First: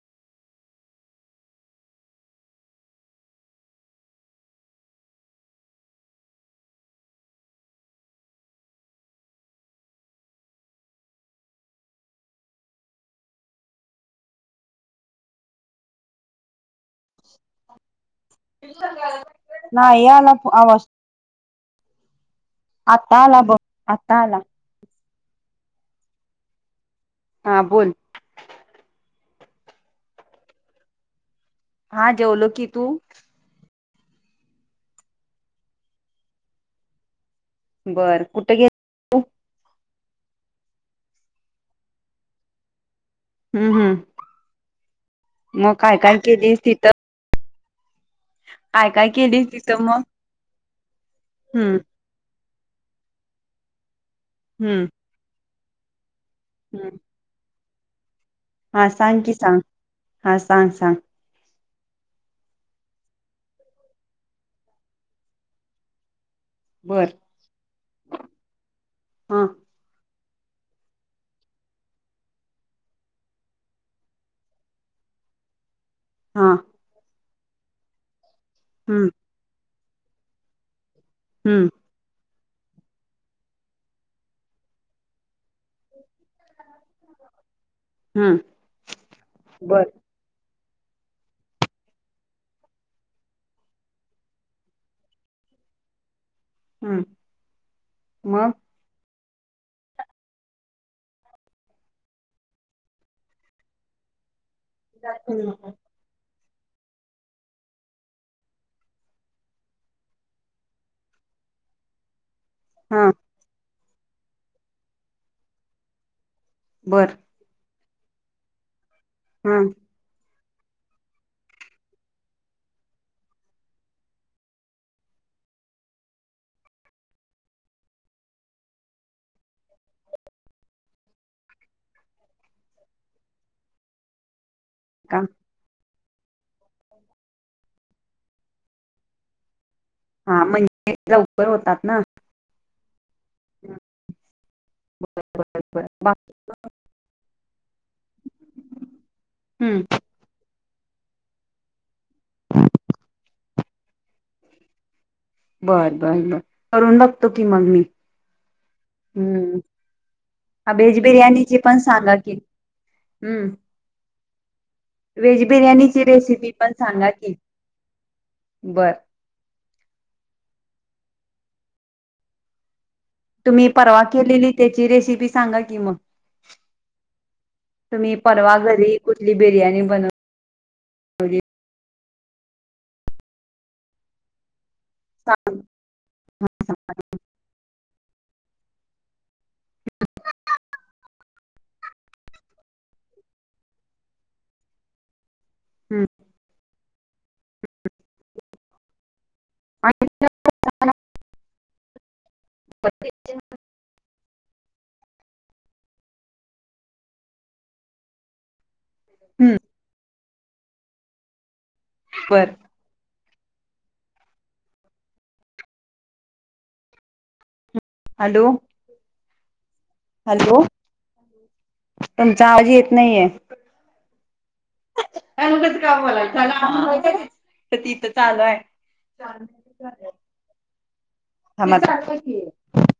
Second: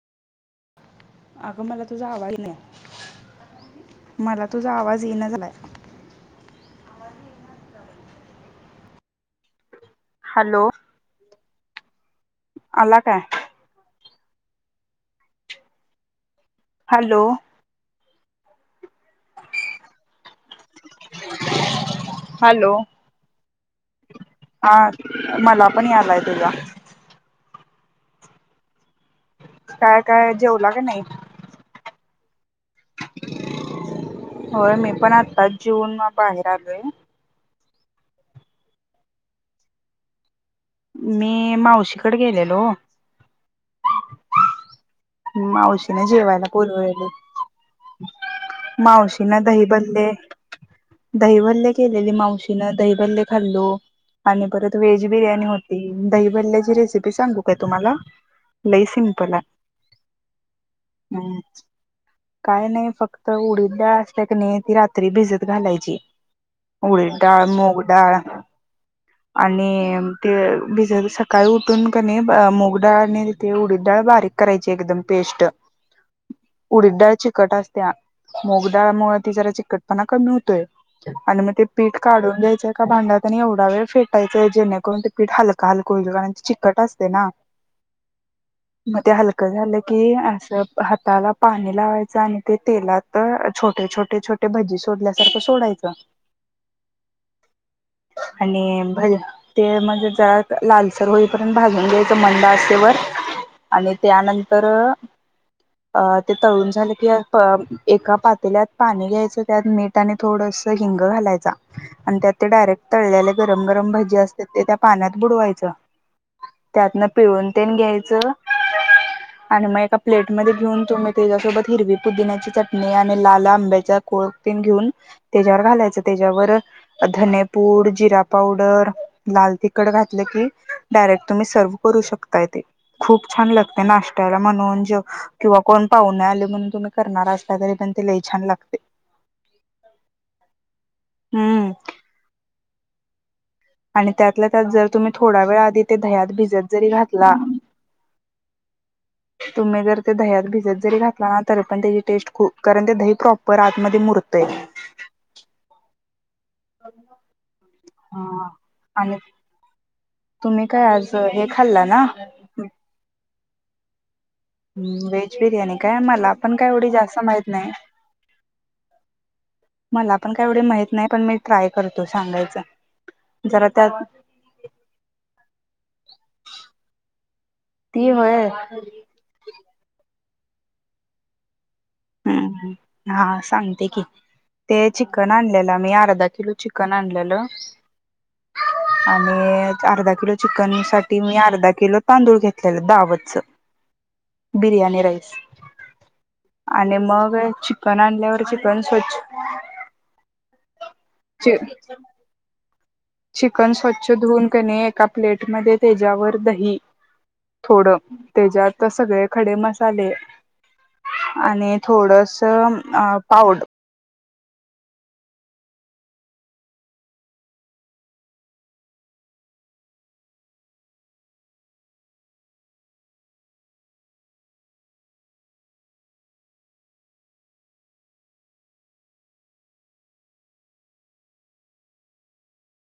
अगं मला तुझा आवाही नाही. मला तुझा आवाज येन झालाय. हॅलो. अला काय? हॅलो. ना या न आवास्त हा आता आला बघ आता आला. मला पण यालाय तुला हा बोल. काय काय जेवला क नाही. हा जेवलो कि तू होय मी पण आत्ताच जीवन म बाहेर आलोय. बर कुठे गे. मी मावशीकडे गेलेलो हो. हम्म हम्म. मग काय मावशीने काय जेवायला केलीस कोर तिथं वल काय काय मावशी ना केलीस दही तिथं मग बदले. दैवल्य हम्म केलेली मावशीनं दैवल खाल्लो आणि परत हम्म व्हेज बिर्याणी होती दहिभल्याची हम्म रेसिपी सांगू का तुम्हाला लई हा सांग सिम्पल की सांग हा सांग सांग. [unintelligible] काय नाही फक्त उडीद डाळ असते की नाही रात्री भिजत घालायची. बर उडीद डाळ मूगडाळ हा आणि अ ते अ भिजावी सकाळी उठून की नाही मुग डाळ आणि ते उडीद डाळ बारीक करायचे एकदम पेस्ट अ हा उडीद डाळ चिकट असत्याय. मूगडाळ हम्म मुळे ती जरा चिकटपणा कमी होतोय आणि मग ते हम्म पीठ काढून घ्याय एका भांड्यात ना एवढा वेळ फेटायचं जेणेकरून ते पीठ हाल [unintelligible] चिकट असते ना हम्म मग ते हलकं झालं बर की अस. अ हाताला पाणी लावायचं आणि ते तेलात अ छोटे छोटे छोटे भजी सोडल्यासारखं सोडायचं हम्म मग आणि भज ते अ म्हणजे जरा लालसर होईपर्यंत भाजून घ्यायचं मंद आचेवर आणि त्यानंतर अ-अ- ते तळून झालं कि एका पातेल्यात पाणी घ्यायचं त्यात मीठ आणि थोडस हिंग घालाय. [unintelligible] ते डायरेक्ट हा तळलेले गरम गरम भजी असतात ते त्या पाण्यात बुडवायचं. त्यातन बर पिळून तेन घ्यायच. हा आणि मग एका प्लेट मध्ये घेऊन तो मी त्याच्यासोबत हिरवी पुदिन्याची चटणी आणि लाल आंब्याच्या कोळपन घेऊन त्याच्यावर घालायचं त्याच्यावर धनेपूड, जिरा पावडर, लाल तिखट घातलं की डायरेक्ट तुम्ही सर्व्ह करू शकताय ते खूप छान लाग नाश्त्याला म्हणून जे का किंवा कोण पाहूणे आले म्हणून तुम्ही करणार असताल तरी पण ते लई छान लागतंय. हा म्हणजे लवकर होतात ना. आणि त्यातला त्यात जर तुम्ही बर थोडा वेळ आधी बर ते दह्यात भिजत जरी घातला- तुम्ही जर ते दह्यात भिजत. जरी घातलं ना तरीपण त्याची टेस्ट खू कारण की दही प्रॉपर आ मध्ये मूर्तय नाही नाही करुन बघतो कि मग मी हा आणि हम्म. तुम्ही काय व्हेज आज हे बिर्याणीची पण खाल्ला ना सांगा की हम्म. हम्म व्हेज बिर्याणी काय बिर्याणीची मला रेसिपी पण काय एवढी सांगा जास्त की माहित नाही. बर मला पण काय एवढे माहित नाही पण मी ट्राय करतो सांगायचं. जरा तुम्ही परवा त्यात केलेली त्याची रेसिपी सांगा की मग ती तुम्ही होय परवा घरी कुठली बिर्याणी बन बनवली. हम्म हा सांगते की ते अ चिकन आणलेलं मी अर्धा किलो चिकन आणलेलं. आणि त अर्धा किलो चिकन सा मी अर्धा किलो तांदूळ घेतलेलं दावतच बिर्याणी राईस हम्म. आणि मग चिकन आणल्यावर चिकन स्वच्छ [unintelligible] चिक चिकन स्वच्छ धुवून का नाही एका प्लेटमध्ये त्याच्यावर दही थोडं त्याच्यात सगळे हम्म खडे मसाले आणि थोडस बर अ पावड हॅलो. हॅलो तुमचा आवाज येत नाहीये. अकच का बोलायचला तिथं चालू आहे. [unintelligible]